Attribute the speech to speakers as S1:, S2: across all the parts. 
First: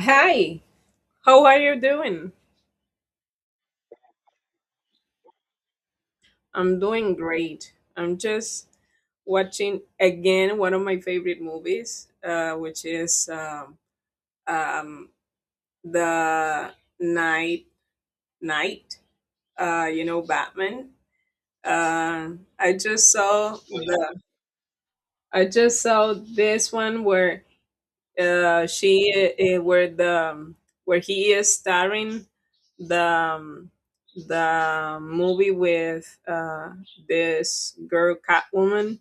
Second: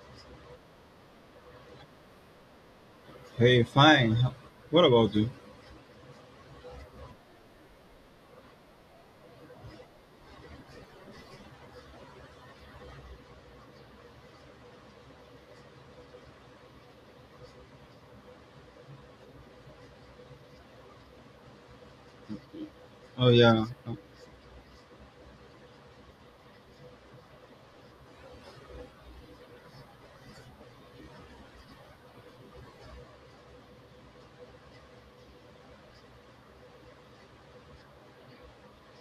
S1: Hi, how are you doing?
S2: Hey, fine. What about you?
S1: I'm doing great. I'm just watching again one of my favorite movies, uh, which is um, um, the Night Night. Batman. Uh, I just
S2: Oh
S1: saw
S2: yeah,
S1: the I just saw this one where she where the where he is starring the um, the movie with this girl Catwoman,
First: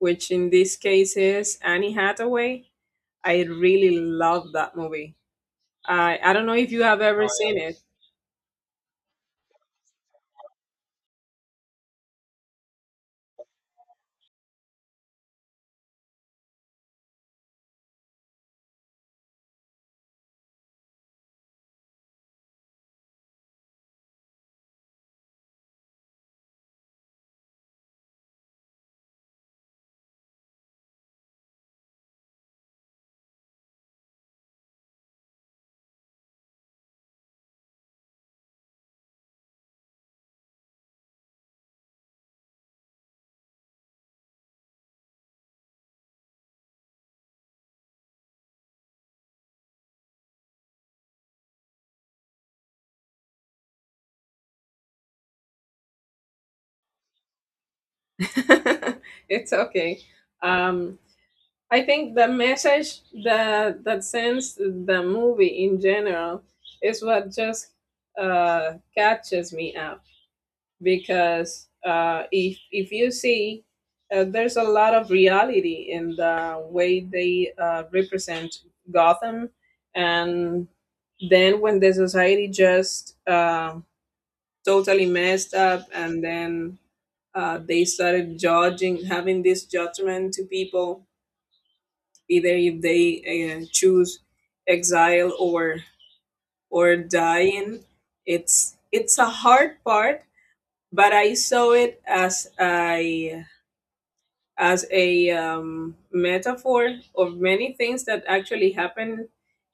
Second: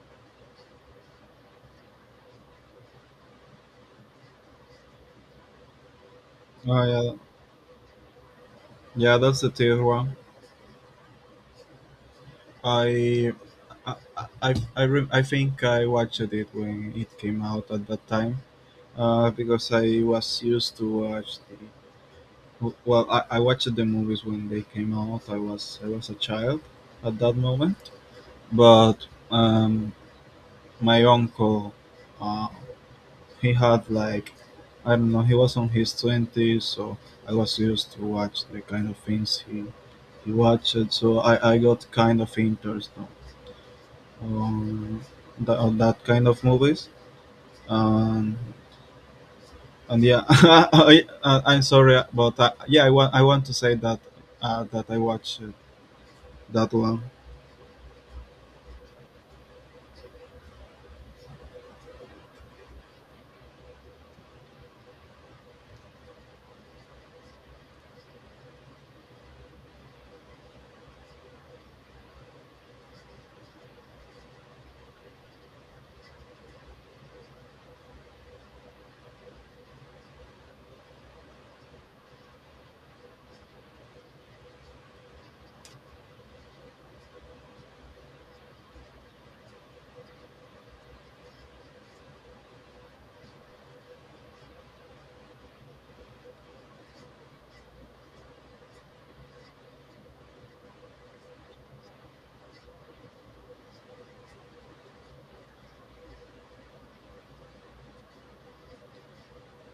S1: which in this case is Annie Hathaway. I really love that movie. I don't know if you
S2: oh
S1: have
S2: yeah,
S1: ever seen it.
S2: yeah. That's the third one. I, I, I think I watched it when it came out at that time. Because I was used to watch well, I watched the movies when they came out. I was a child at that moment, but um, my uncle, uh, he had like I don't know, he was on his 20s, so I was used to watch the kind of things he watched, so I got kind of interest on on that kind of movies. Um, and yeah, I'm sorry, but yeah, I want to say that I watched that one.
S1: It's okay. Um, I think the message that sends the movie in general is what just catches me up, because if you see, there's a lot of reality in the way they represent Gotham, and then when the society just totally messed up, and then they started judging, having this judgment to people, either if they choose exile or dying. It's a hard part, but I saw it as a metaphor of many things that actually happen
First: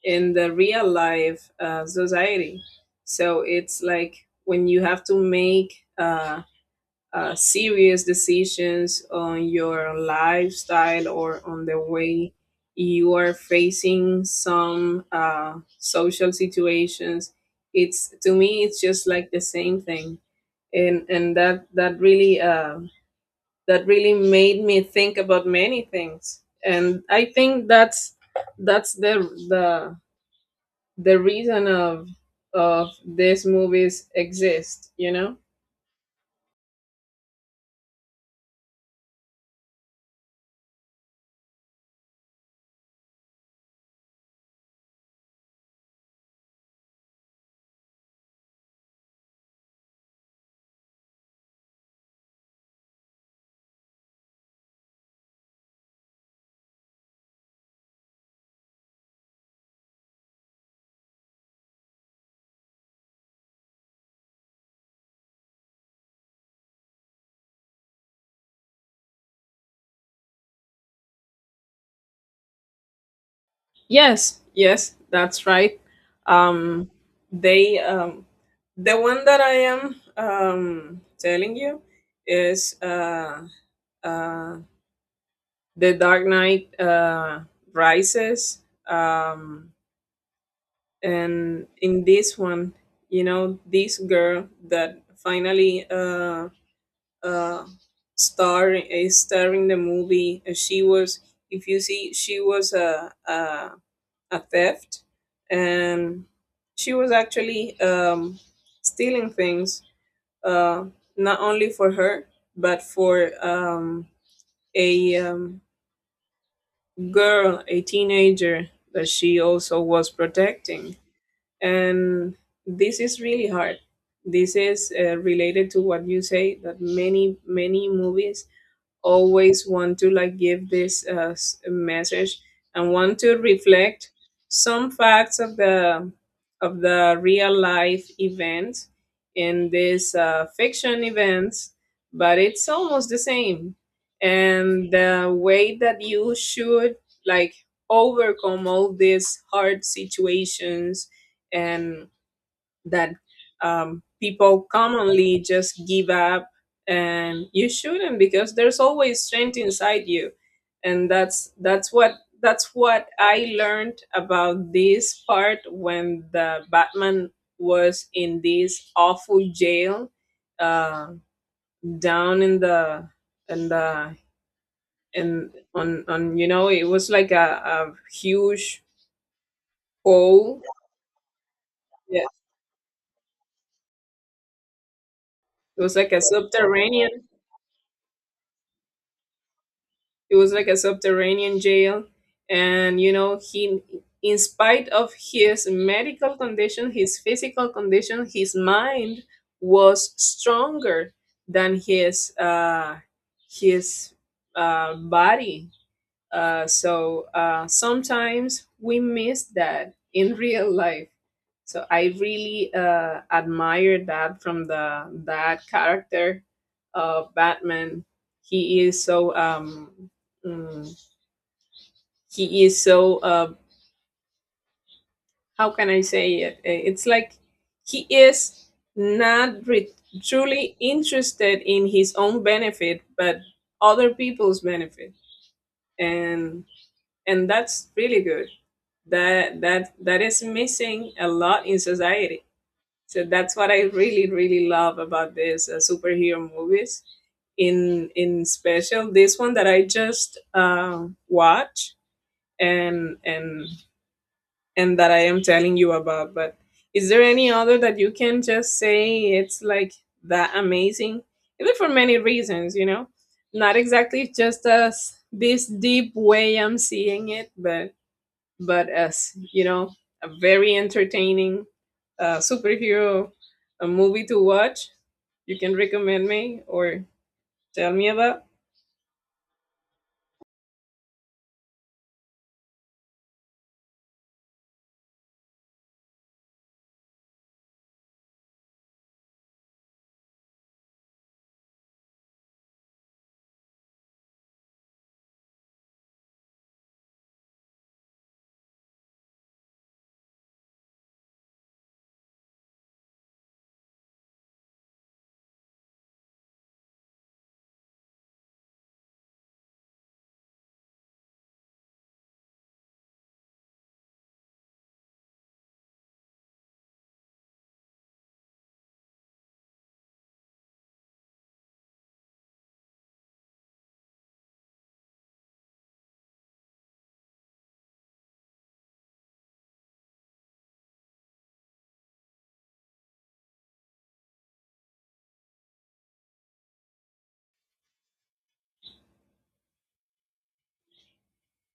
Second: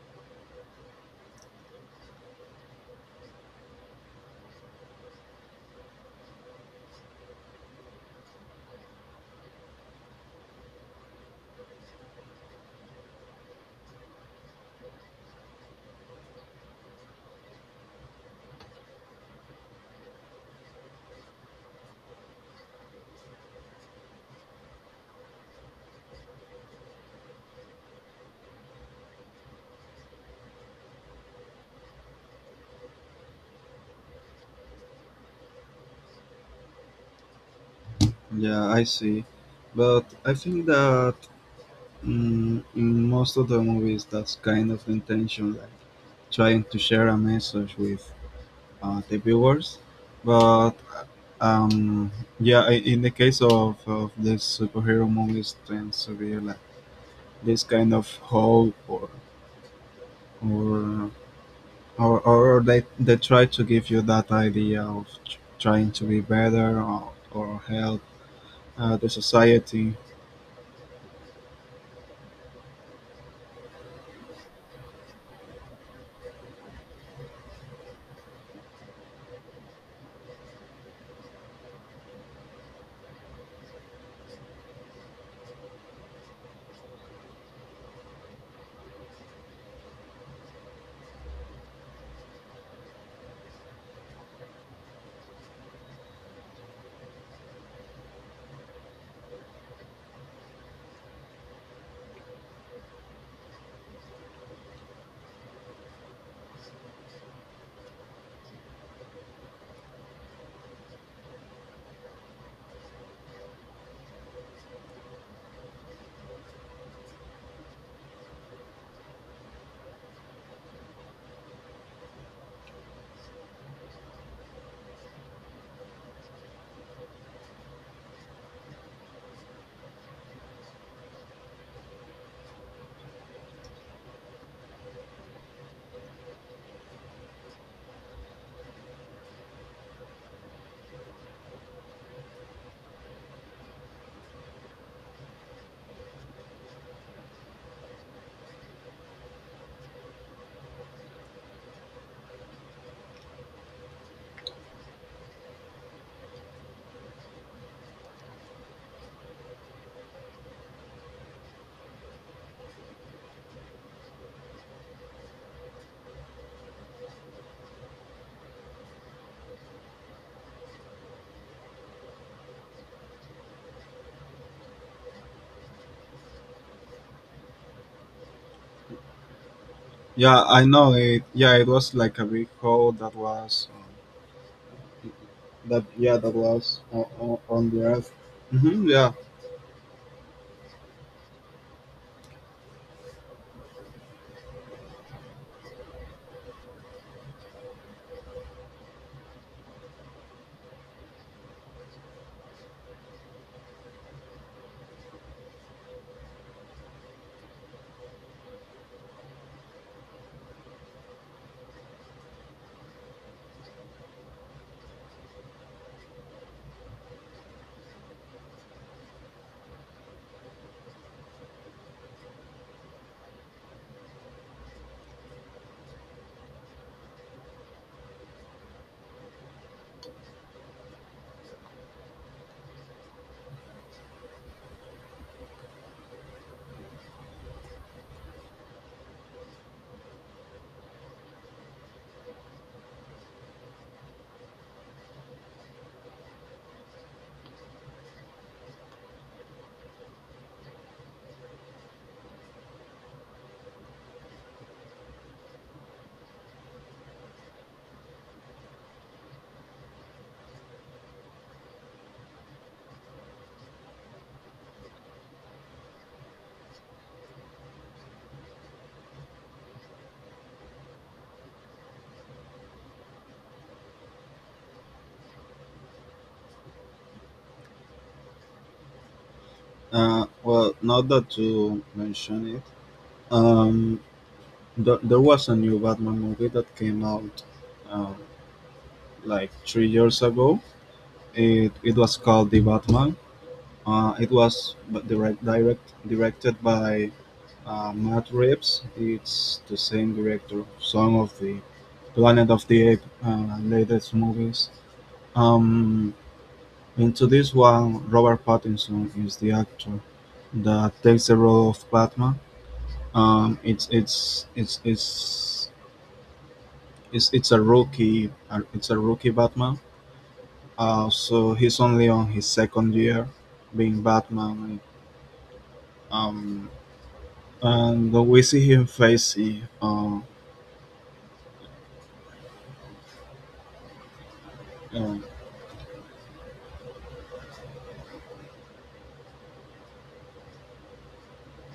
S1: in the real life society. So it's like when you have to make serious decisions on your lifestyle or on the way you are facing some social situations. It's to me, it's just like the same thing, and that really made me think about many things. And I think that's that's the the the reason of these movies exist, you know?
S2: Yeah, I see, but I think that in most of the movies, that's kind of the intention, like trying to share a message with the viewers. But um, yeah, in the case of the superhero movies, tends to be like this kind of hope or or they try to give you that idea of trying to be better or help the society.
S1: Yes, yes, that's right. Um they the one that I am telling you is uh The Dark Knight Rises. Um and in this one, you know, this girl that finally uh star is starring the movie, she was, if you see, she was a theft, and she was actually stealing things uh not only for her, but for a girl, a teenager, that she also was protecting. And this is really hard. This is related to what you say, that many many movies always want to like give this message and want to reflect some facts of the real life events in this fiction events, but it's almost the same. And the way that you should like overcome all these hard situations, and that people commonly just give up, and you shouldn't, because there's always strength inside you. And that's what I learned about this part, when the Batman was in this awful jail, uh, down in the in the in on, you know, it was like a huge
S2: Yeah,
S1: hole.
S2: I know it. Yeah, it was like a
S1: Yeah,
S2: big hole that was
S1: it
S2: that
S1: was like
S2: yeah,
S1: a
S2: that was
S1: subterranean.
S2: on the earth. Hmm, yeah.
S1: It was like a subterranean jail, and you know he, in spite of his medical condition, his physical condition, his mind was stronger than his body, so sometimes we miss that in real life. So I really admire that from the that character of Batman. He is so mm, he is so how can I say it? It's like he is not truly interested in his own benefit, but other people's benefit, and and that's really good, that that is missing a lot in society. So that's what I really really love about this superhero movies, in special this one that I just watch, and and and that I am telling you about. But is there any other that you can just say it's like that amazing, even for many reasons, you know, not exactly just as this deep way I'm seeing it, but, as you know, a very entertaining superhero a movie to watch. You can recommend me or tell me about.
S2: Well, not that to mention it. Um, there was a new Batman movie that came out, um, like 3 years ago. It was called The Batman. It was directed by Matt Reeves. It's the same director of some of the Planet of the Apes latest movies. Um, into this one, Robert Pattinson is the actor that takes the role of Batman. Um, it's it's it's it's it's a rookie. It's a rookie Batman. So he's only on his second year being Batman. Um, and we see him facing. Uh,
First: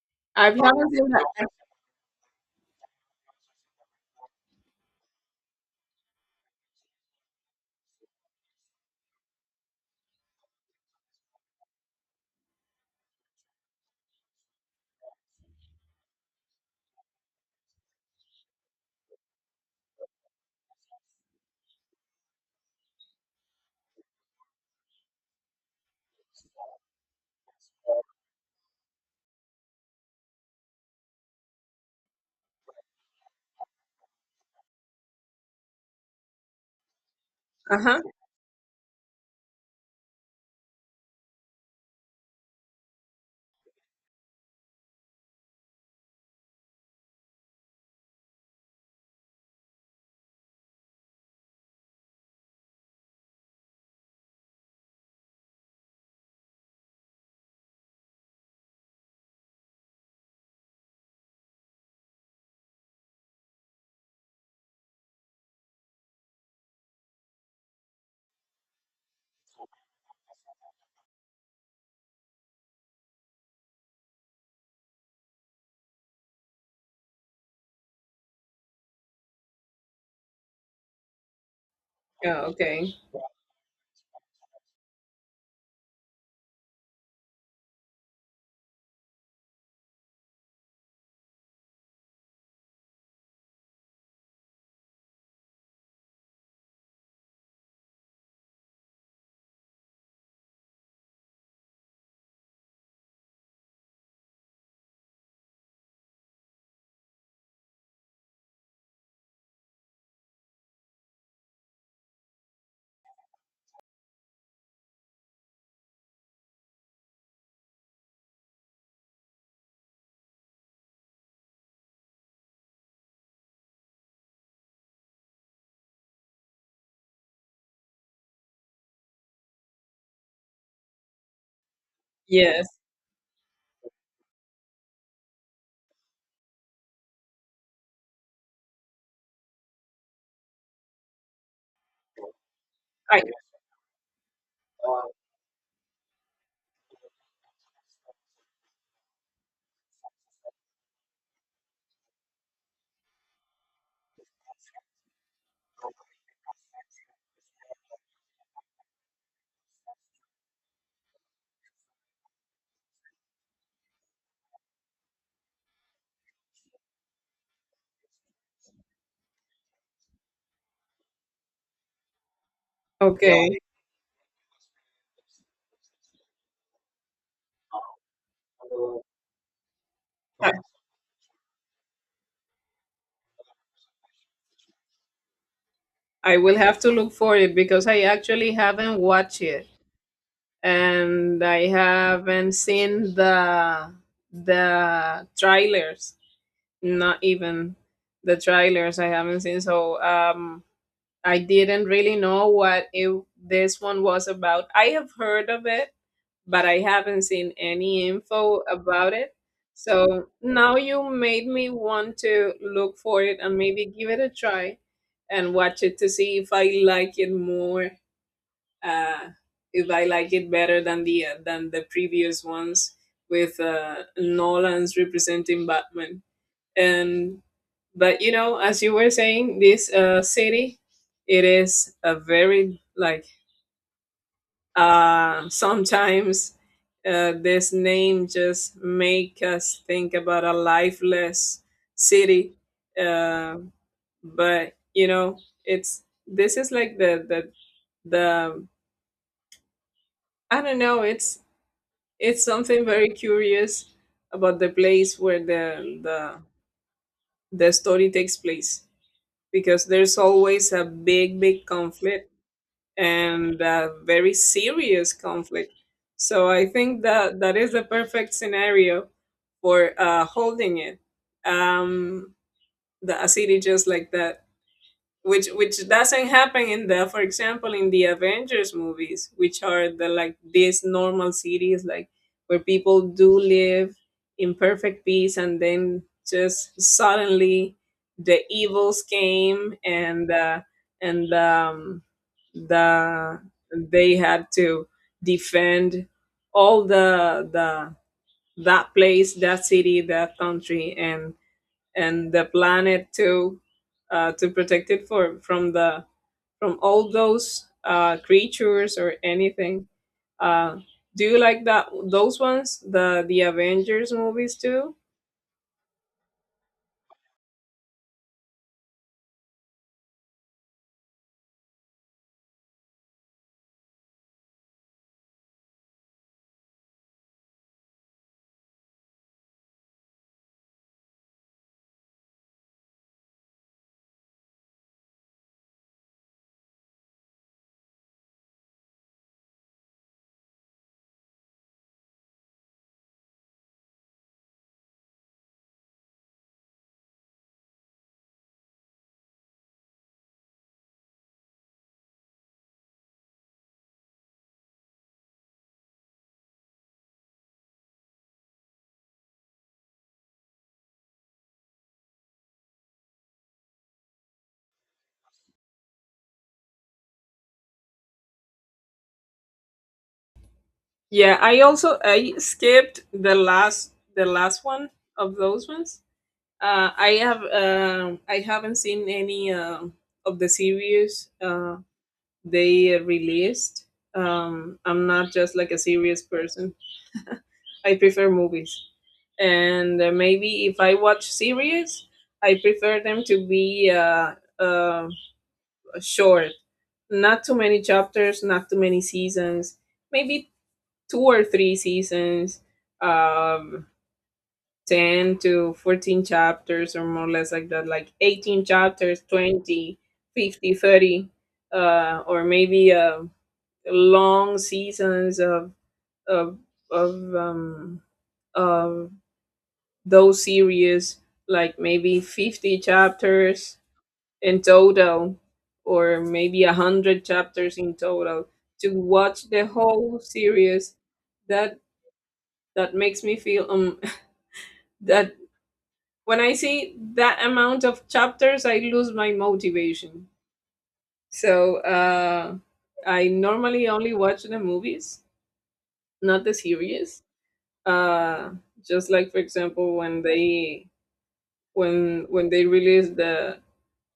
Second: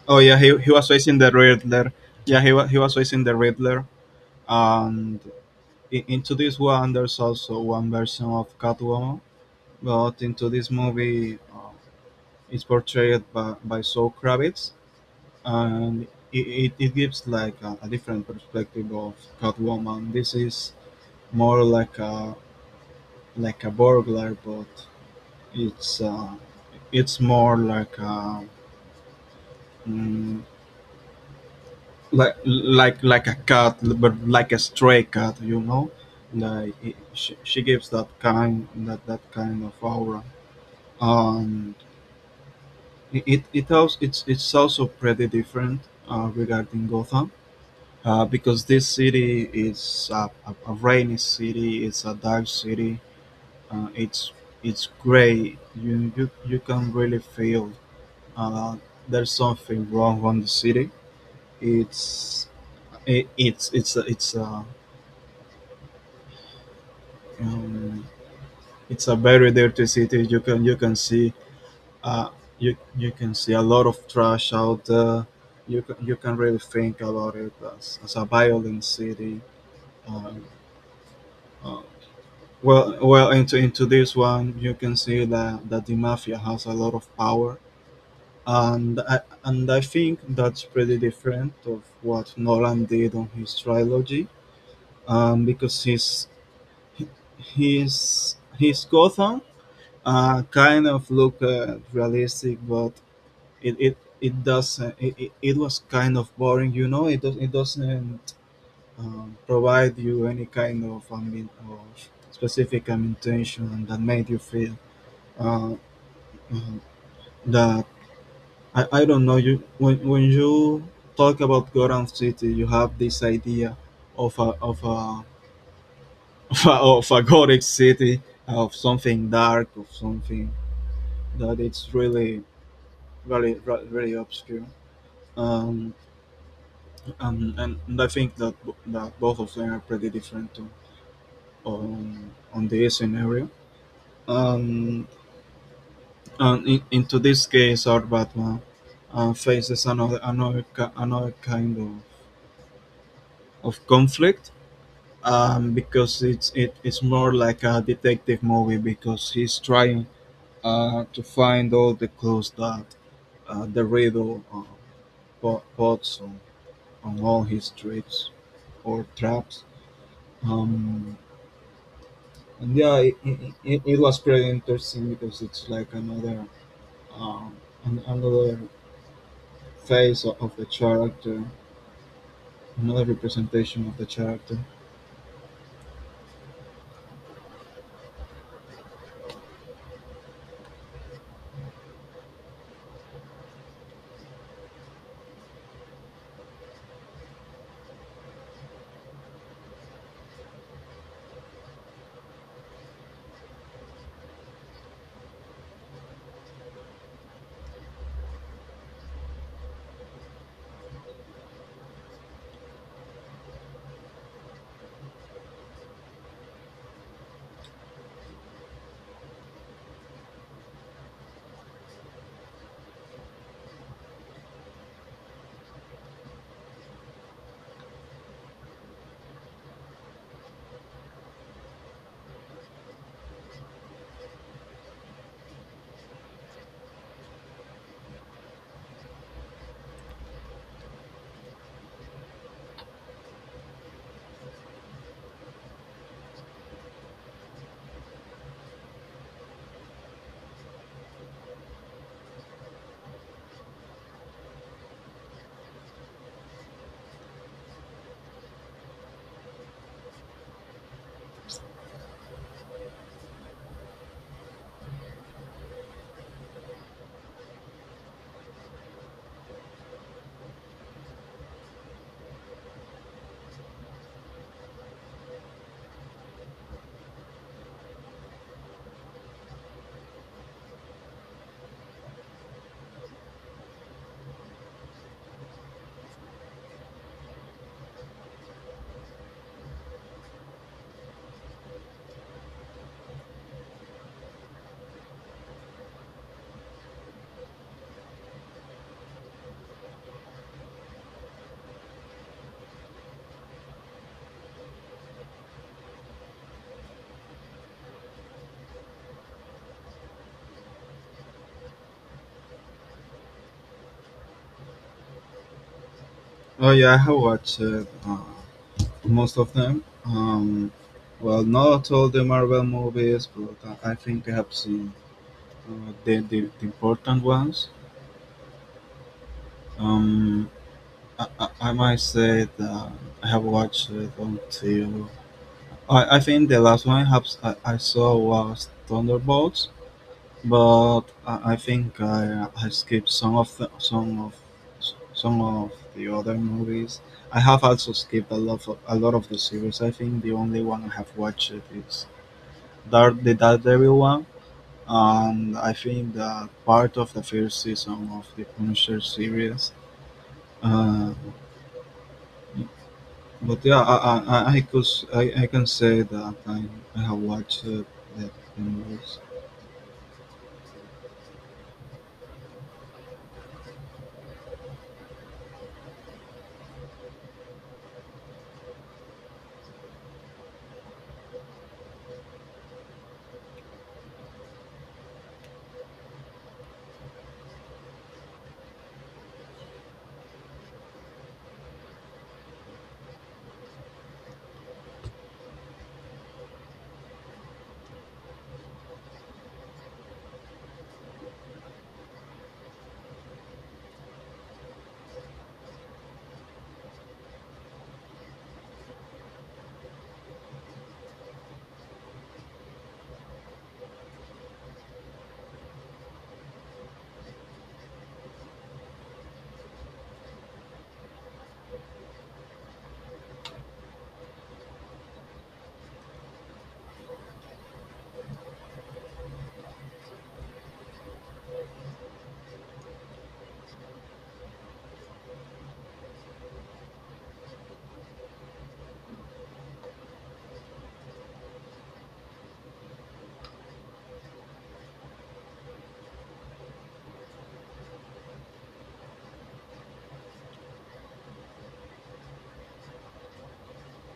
S2: oh yeah,
S1: I
S2: he was
S1: haven't seen
S2: facing the
S1: that.
S2: Riddler. Yeah, he was facing the Riddler. And into this one, there's also one version of Catwoman. But into this movie, it's portrayed by Zoe Kravitz, and it gives like a different perspective of Catwoman. This is more like a burglar, but it's uh, it's more like a mm, like a cat, but like a stray cat. Like she
S1: Uh
S2: gives
S1: huh.
S2: that kind of aura. Um, it's also pretty different regarding Gotham because this city is a rainy city. It's a dark city. Uh, it's it's gray. You can really feel uh, there's something wrong on the city. It's it's a um, it's a very dirty city. You can see. uh, you can see a lot of trash out there. You can really think about it as a violent city. Um, uh,
S1: Yeah, okay.
S2: well, into this one, you can see that the mafia has a lot of power, and I think that's pretty different of what Nolan did on his trilogy, because his he- his Gotham kind of look realistic, but it doesn't. It was kind of boring. It does, it doesn't provide you any kind of, I mean, of specific intention that made you feel. uh, uh, that I don't know you when you talk about Gotham City, you have this idea of a of a gothic city, of something dark, of something that it's really
S1: Yes.
S2: really obscure. Um, and I think that both of them are pretty different too, on this
S1: I
S2: scenario. Um, and into this case, our Batman faces another kind of conflict, because it is more like a detective movie because he's trying to find all the clues that the riddle puts on all his tricks or traps. Um, and yeah, it, it,
S1: okay.
S2: it it was pretty interesting because it's like um, another phase
S1: I,
S2: of the character, another representation of the character.
S1: I will have to look for it, because I actually haven't watched it, and I haven't seen the trailers. Not even the trailers. I haven't seen. So I didn't really know what it, this one was about. I have heard of it, but I haven't seen any info about it. So now you made me want to look for it and maybe give it a try and watch it to see if I like it more, uh, if I like it better than the previous ones with Nolan's representing Batman. And but you know, as you were saying, this city, it is a very like sometimes this name just make us think about a lifeless city, uh, but you know, it's this is like the I don't know, it's something very curious about the place where the story takes place, because there's always a big big conflict and a very serious conflict. So I think that that is the perfect scenario for holding it. Um, the A city just like that, which doesn't happen in the, for example, in the Avengers movies, which are the like these normal cities, like where people do live in perfect peace, and then just suddenly the evils came, and the they had to defend all the that place, that city, that country, and the planet too, to protect it for from the from all those creatures or anything. Uh, do you like that, those ones, the Avengers movies too?
S2: Oh yeah, I have watched it. Most of them. Well, not all the Marvel movies, but I think I have seen the important ones. Um, I might say that I have watched it until I think the last one I saw was Thunderbolts, but I think I skipped some of the other movies. I have also skipped a lot of the series. I think the only one I have watched is the Daredevil one, and I think that part of the first season of the Punisher series. Uh, but yeah, I can say that I have watched the, the movies.
S1: Yeah, I also I skipped the last one of those ones. I have I haven't seen any of the series. They released. I'm not just like a serious person. I prefer movies, and maybe if I watch series, I prefer them to be short, not too many chapters, not too many seasons. Maybe two or three seasons, um, 10 to 14 chapters, or more or less like that. Like 18 chapters, 20, 50, 30, or maybe long seasons of of of um of those series, like maybe 50 chapters in total, or maybe 100 chapters in total, to watch the whole series. That that makes me feel that when I see that amount of chapters, I lose my motivation. So I normally only watch the movies, not the series. uh just like, for example, when they released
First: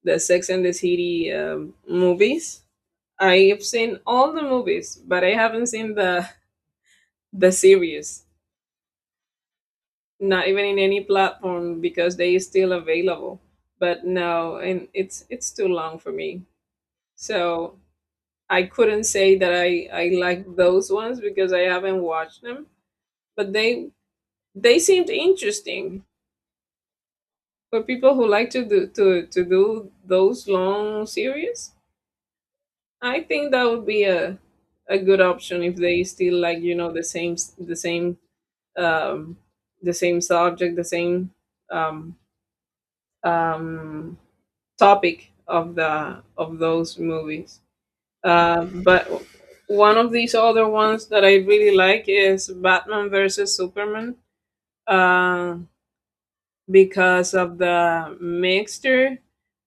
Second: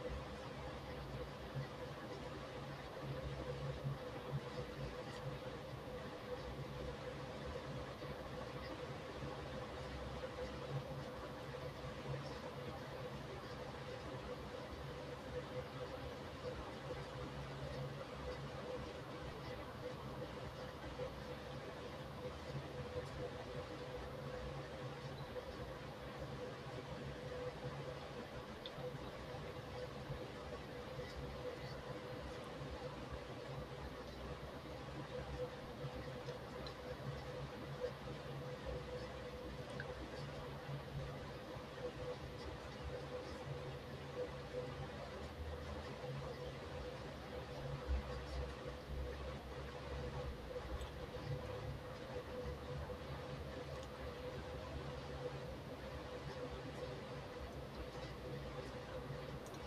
S1: the Sex and the City movies, I've seen all the movies, but I haven't seen the series, not even in any platform, because they is still available, but no. And it's too long for me. So I couldn't say that i like those ones, because I haven't watched them, but they seemed interesting for people who like to do those long series. I think that would be a good option, if they still like, you know, the same the same um the same subject, the same um um topic of the of those movies. But one of these other ones that I really like is Batman versus Superman, uh because of the mixture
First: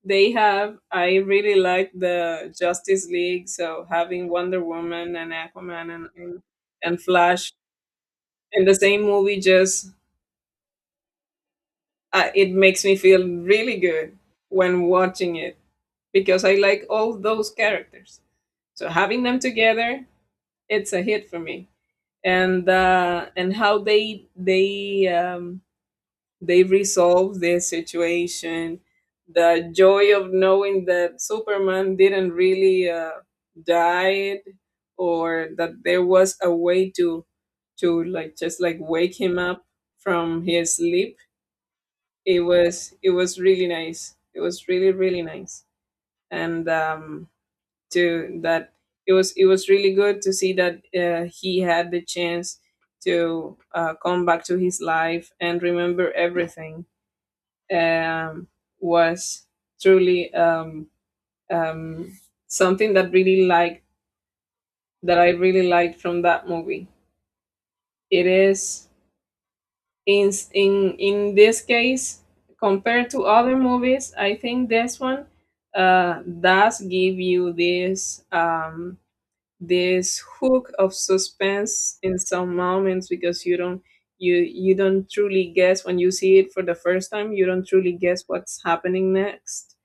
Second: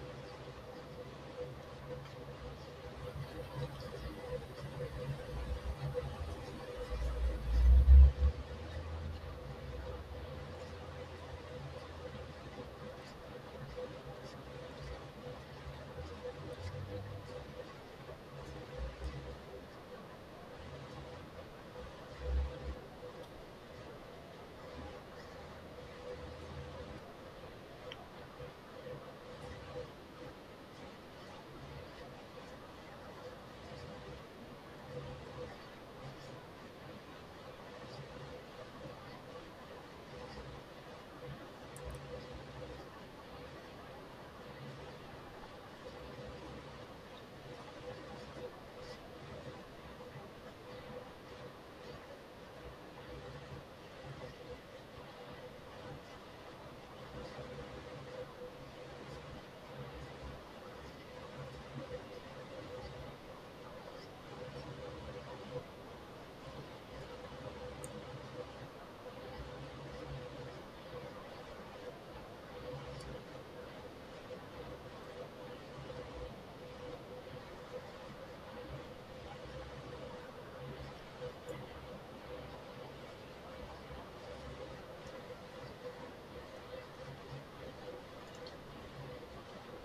S1: they have. I really like the Justice League, so having Wonder Woman and Aquaman and and Flash in the same movie just it makes me feel really good when watching it, because I like all those characters. So having them together, it's a hit for me. And how they resolved their situation, the joy of knowing that Superman didn't really died, or that there was a way to like just like wake him up from his sleep. It was it was really nice, it was really really nice. And um to that it was really good to see that he had the chance to come back to his life and remember everything, um, was truly um, something that really liked, that I really liked from that movie. It is, in this case compared to other movies. I think this one does give you this this hook of suspense in some moments, because you don't, you don't truly guess when you see it for the first time, you don't truly guess what's happening next.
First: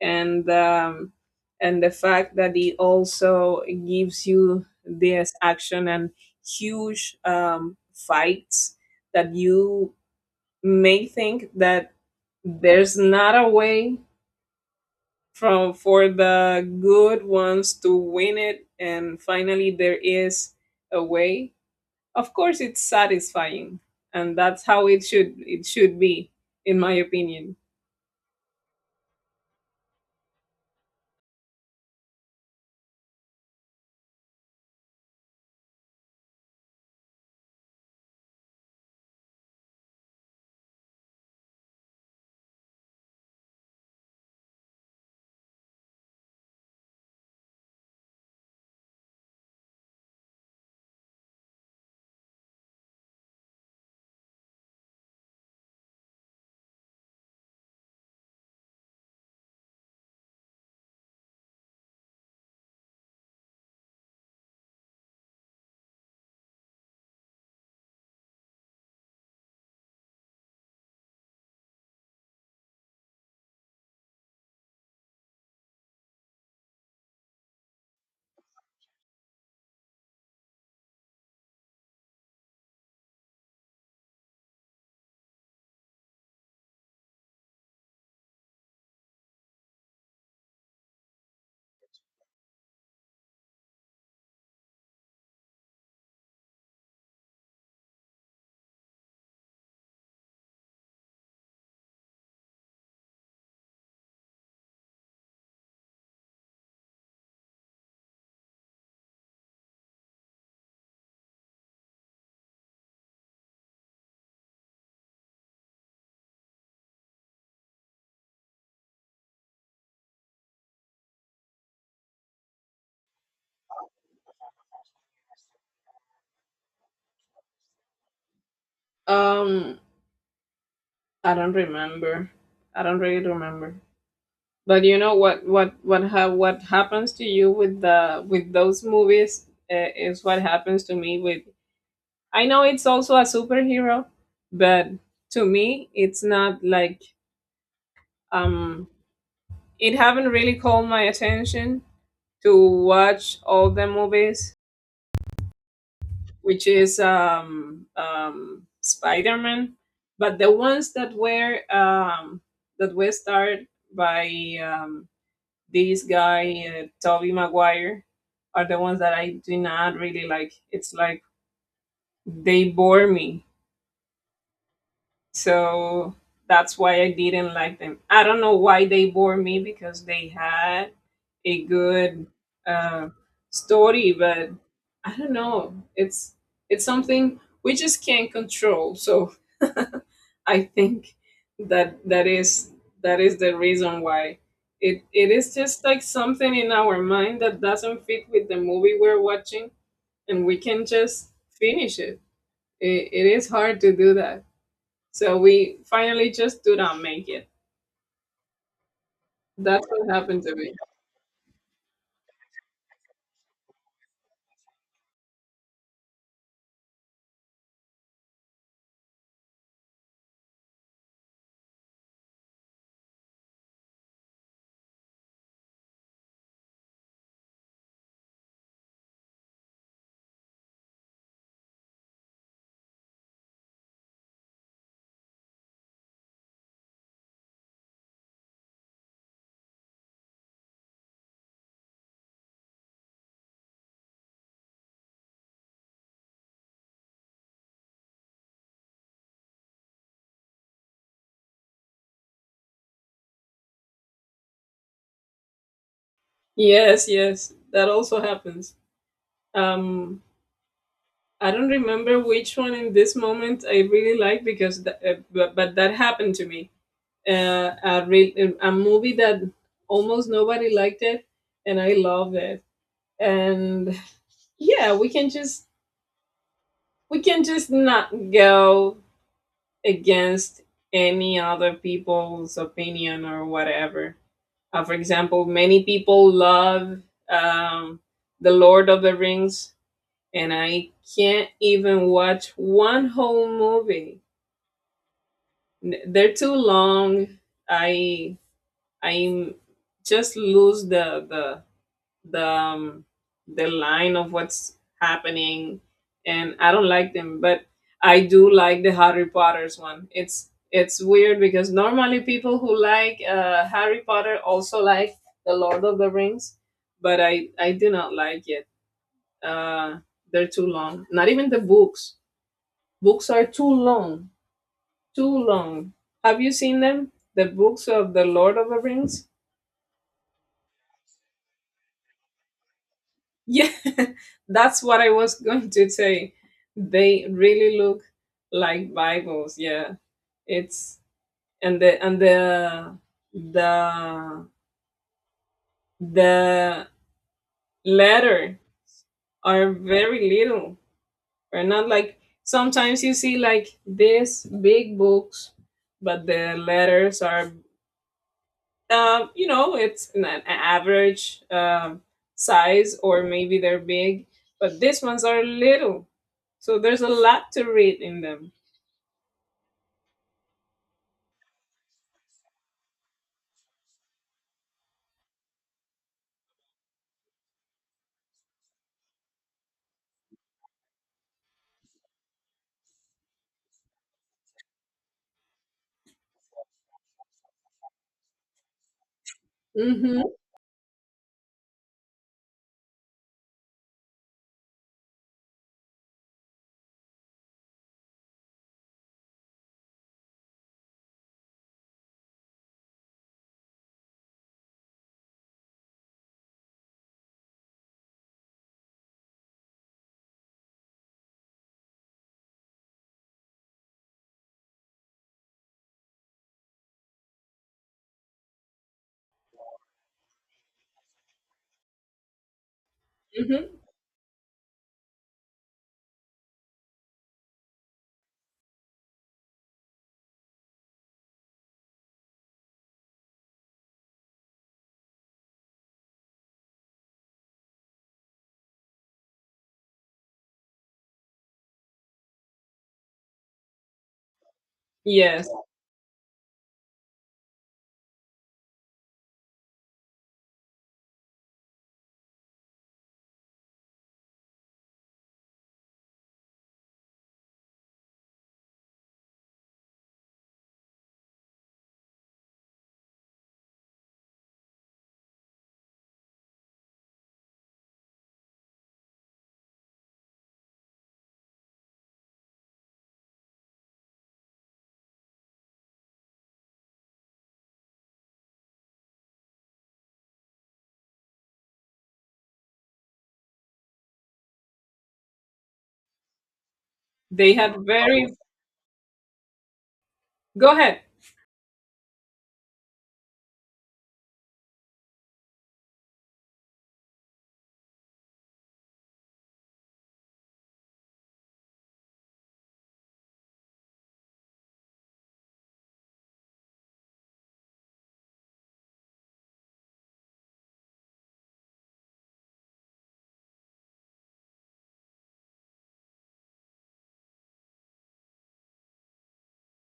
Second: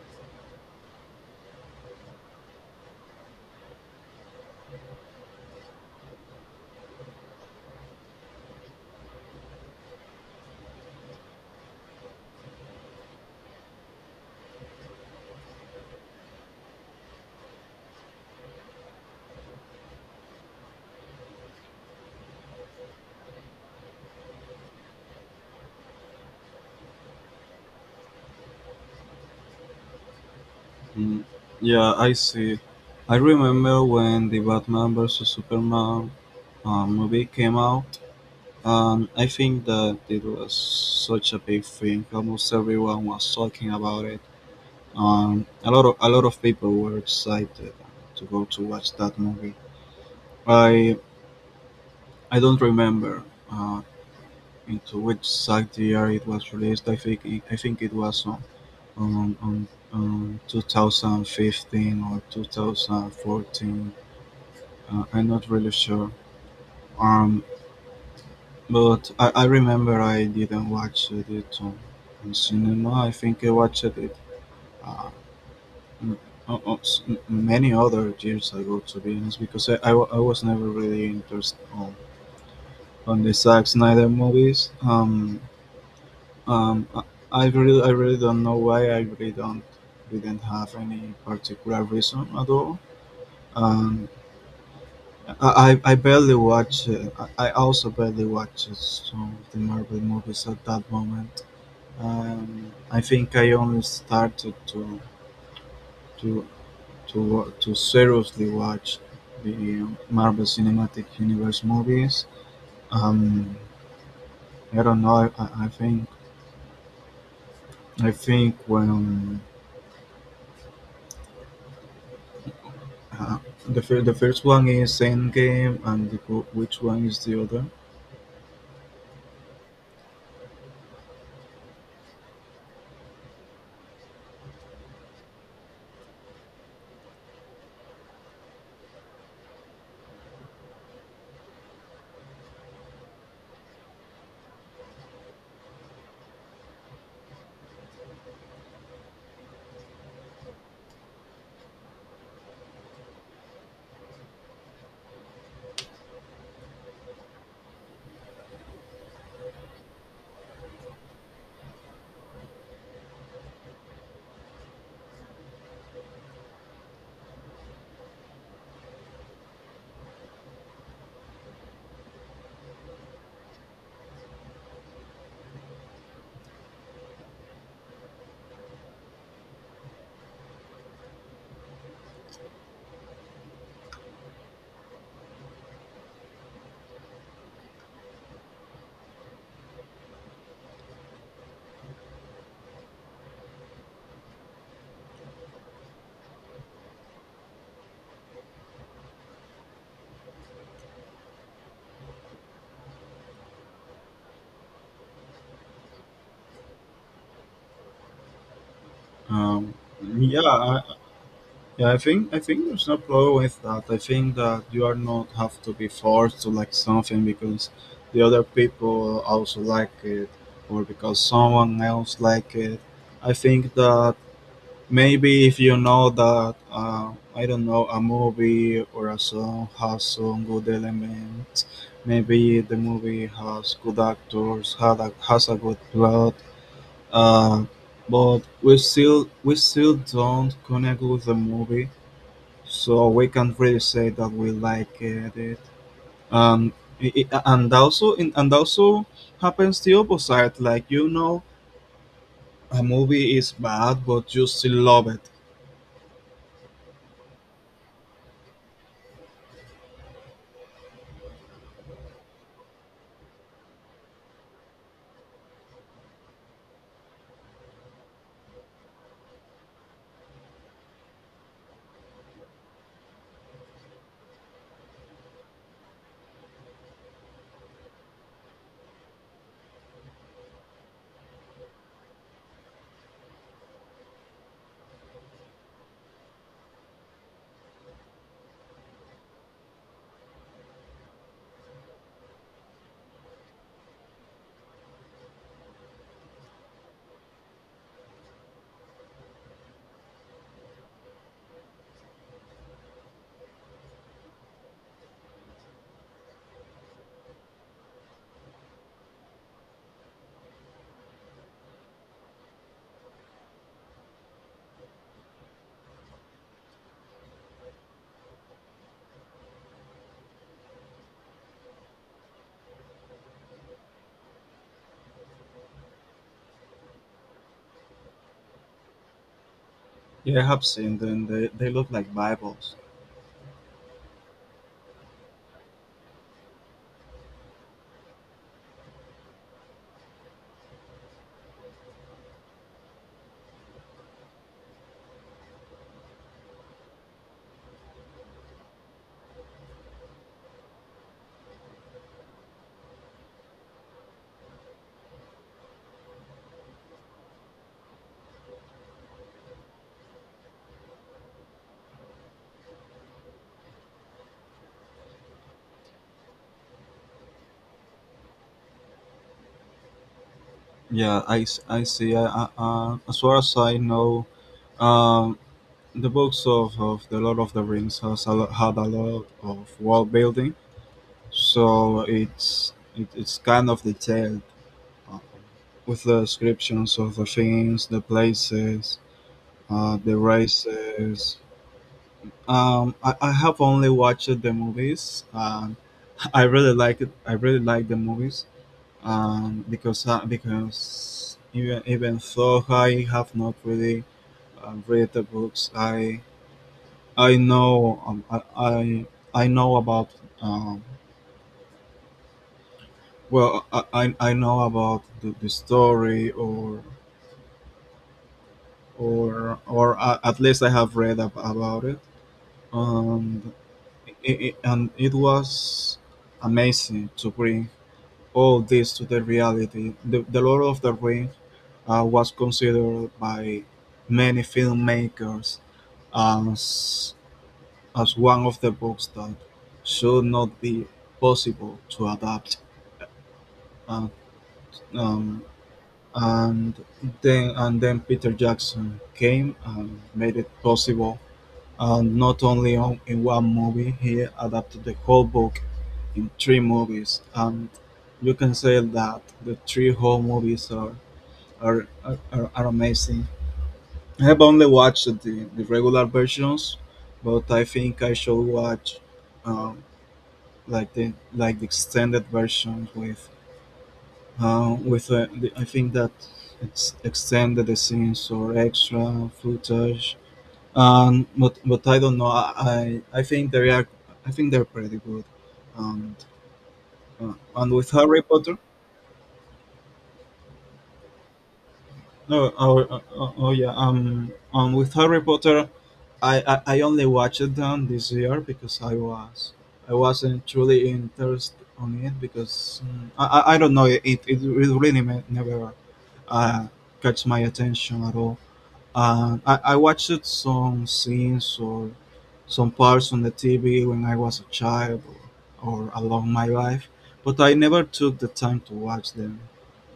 S1: And and the fact that it also gives you this action and huge fights, that you may think that there's not a way from for the good ones to win it, and finally there is a way, of course. It's satisfying, and that's how it should be, in my opinion.
S2: Mm, yeah, I see. I remember when the Batman vs Superman movie came out, and I think that it was such a big thing. Almost everyone was talking about it. A lot of people were excited to go to watch that movie. I I don't remember uh, into which site the year it was released. I think it was on, on, on 2015 or 2014. I'm not really sure. Um, but I remember I didn't watch it on cinema. I think I watched it uh, uh, uh, many other years ago, to be honest, because I was never really interested on the Zack Snyder movies. Um, I, I really don't know why. I really don't didn't have any particular reason at all. Um, I barely watch. I also barely watch some of the Marvel movies at that moment. I think I only started to to seriously watch the Marvel Cinematic Universe movies. Um, I don't know. I think when uh, the first one is Endgame, and which one is the other?
S1: Um i don't remember i don't really remember. But you know what happens to you with the with those movies is what happens to me with. I know it's also a superhero, but to me it's not like um it haven't really called my attention to watch all the movies, which is Spider Man. But the ones that were starred by um this guy and Toby Maguire are the ones that I do not really like. It's like they bore me. So that's why I didn't like them. I don't know why they bore me, because they had a good uh, story. But I don't know, it's something we just can't control. So I think that that is the reason why it it is just like something in our mind that doesn't fit with the movie we're watching, and we can just finish it. It is hard to do that, so we finally just do not make it.
S2: Um,
S1: That's what
S2: yeah,
S1: happened to me.
S2: I, yeah. I think there's no problem with that. I think that you are not have to be forced to like something because the other people also like it, or because someone else like it. I think that maybe if you know that I don't know a movie or a song has some good elements. Maybe the movie has good actors, has a good plot, uh, but we still don't connect with the movie, so we can't really say that we like it. Um, and also happens the opposite. Like, a movie is bad, but you still love it.
S1: Yes, yes, that also happens. Um, I don't remember which one in this moment I really like, because, but that happened to me, a real a movie that almost nobody liked it, and I love it. And yeah, we can just not go against any other people's opinion or whatever. For example, many people love um, the Lord of the Rings, and I can't even watch one whole movie. They're too long. I I just lose the the um, the line of what's happening, and I don't like them. But I do like the Harry Potter's one. It's weird, because normally people who like Harry Potter also like the Lord of the Rings, but i do not like it. uh they're too long, not even the books. Books are too long, too long. Have you seen them, the books of the Lord of the Rings?
S2: Yeah, I have seen them. They look like Bibles.
S1: Yeah, that's what I was going to say. They really look like Bibles. Yeah, it's, and the and the the the letter are very little. Are not like sometimes you see like these big books, but the letters are, you know, it's an average size, or maybe they're big, but these ones are little. So there's a lot to read in them.
S2: Yeah, I see. As far as I know, um, the books of The Lord of the Rings had a lot of world building, so it's kind of detailed uh, with the descriptions of the things, the places, the
S1: hmm
S2: races. I have only watched the movies. I really like it. I really like the movies, because even though I have not really read the books, I know I know about um, well, I know about the story, at least I have read about it, and
S1: hmm
S2: it was amazing to bring all this to the reality. The Lord of the Rings was considered by many filmmakers as, as one of the books that should not be possible to adapt. Uh, um,
S1: Yes,
S2: and and then Peter Jackson came and made it possible. And not only in one movie, he adapted the whole book in three movies. And you can say that the three whole movies are amazing. I have only watched the regular versions, but I think I should watch um, like the extended version with I think that it's extended the scenes or extra footage. But I don't know. I think they are I think they're pretty good. And uh,
S1: they
S2: and
S1: had
S2: with Harry
S1: very.
S2: Potter,
S1: Go ahead.
S2: no, yeah. And with Harry Potter, I only watched them this year because I wasn't truly interested on it because I don't know it really never uh, catch my attention at all. I watched some scenes or some parts on the TV when I was a child or along my life, but I never took the time to watch them.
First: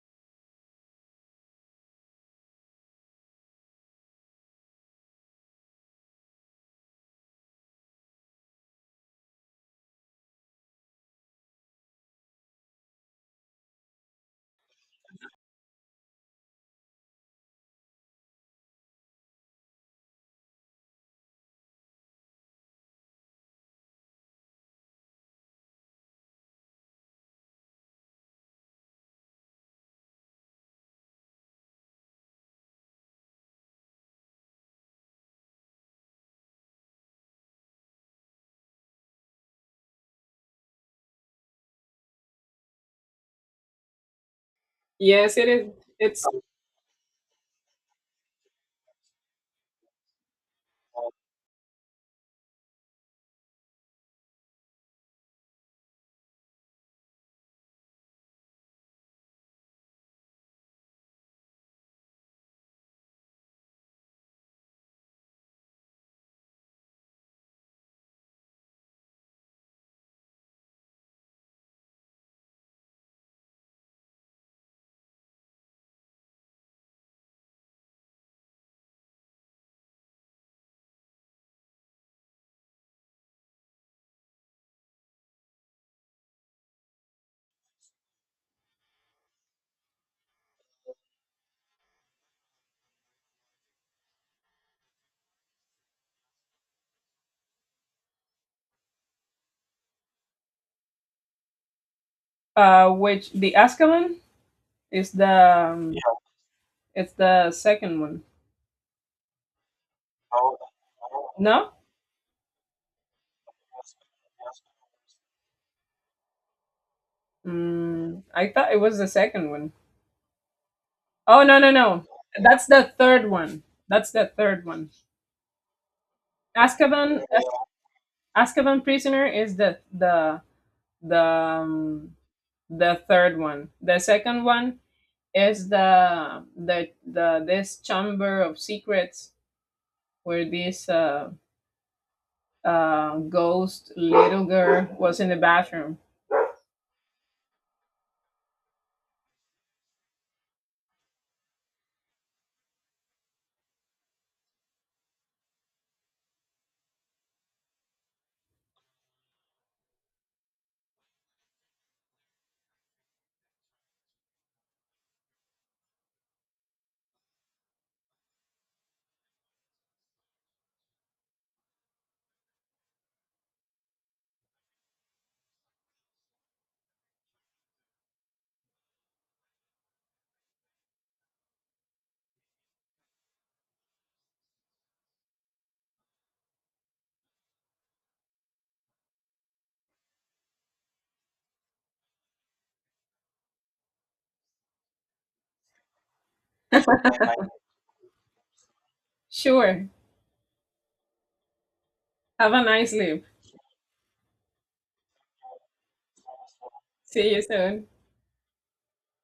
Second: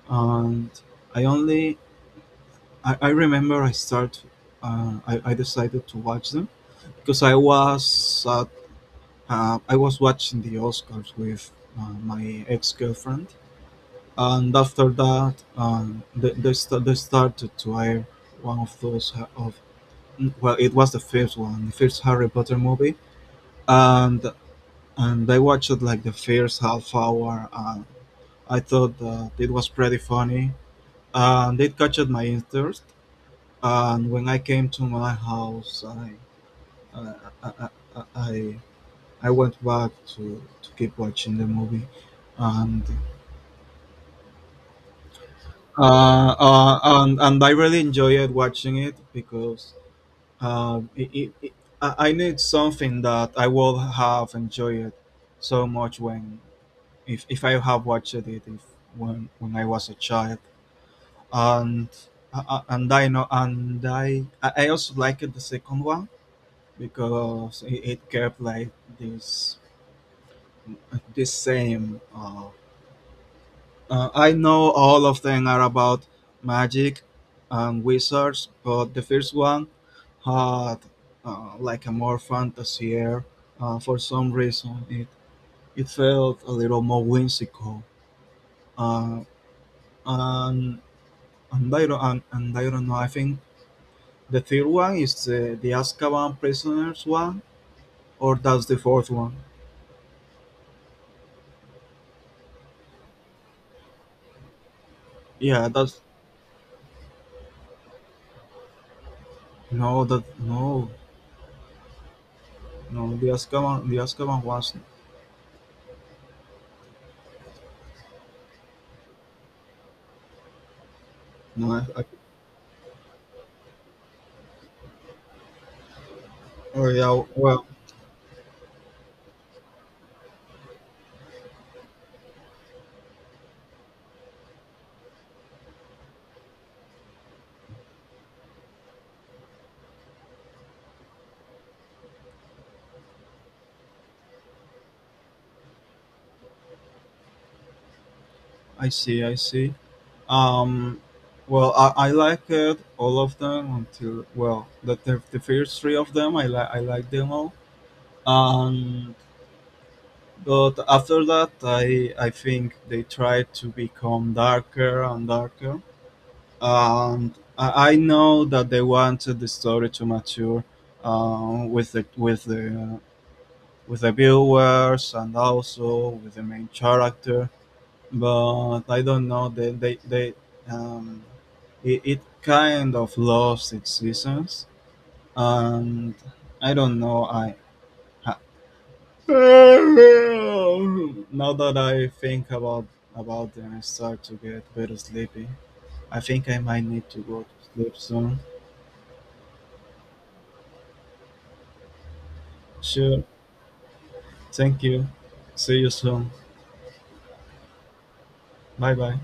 S2: And I only I remember I decided to watch them because I was watching the Oscars with my ex girlfriend, and after that, they started to air one of well, it was the first one, the first Harry Potter movie, and I watched like the first half hour, and I thought that it was pretty funny, and it captured my interest. And when I came to my house, I, I, I, I I went back to keep watching the movie, and
S1: Yes, it is. It's
S2: I really enjoyed watching it because um, it, it, it, I need something that I would have enjoyed so much when if I have watched it if when when I was a child, and I know and I also liked the second one because it kept like this this same. I know all of them are about magic and wizards, but the first one had like a more fantasy air. For some reason, it felt a little more whimsical. Uh, and and I don't know. I think the third one is the Azkaban prisoners one, or that's the fourth one.
S1: which the Azkaban is the
S2: Yeah, that's
S1: it's the second one.
S2: no, that no,
S1: No,
S2: no. The Azkaban was
S1: I thought it was the second one. Oh no no
S2: no.
S1: no, that's the third one. That's the third one.
S2: Oh
S1: Azkaban,
S2: yeah, well.
S1: Azkaban Prisoner is the the um, the third one. The second one is the this chamber of secrets, where this ghost little girl was in the bathroom.
S2: I see. Um, well, I like all of them until, well, the first three of them, I like them all. And But after that, I think they tried to become darker and darker. And I know that they wanted the story to mature, um, with the with the uh, with the viewers and also with the main character, but I don't know. They um, it kind of lost its seasons, and I don't know. Ha- Now that I think about them, I start to get very sleepy. I think I might need to go to sleep soon.
S1: Sure. Have a nice
S2: Sure.
S1: sleep.
S2: Thank you. See you soon.
S1: See you soon.
S2: Bye bye.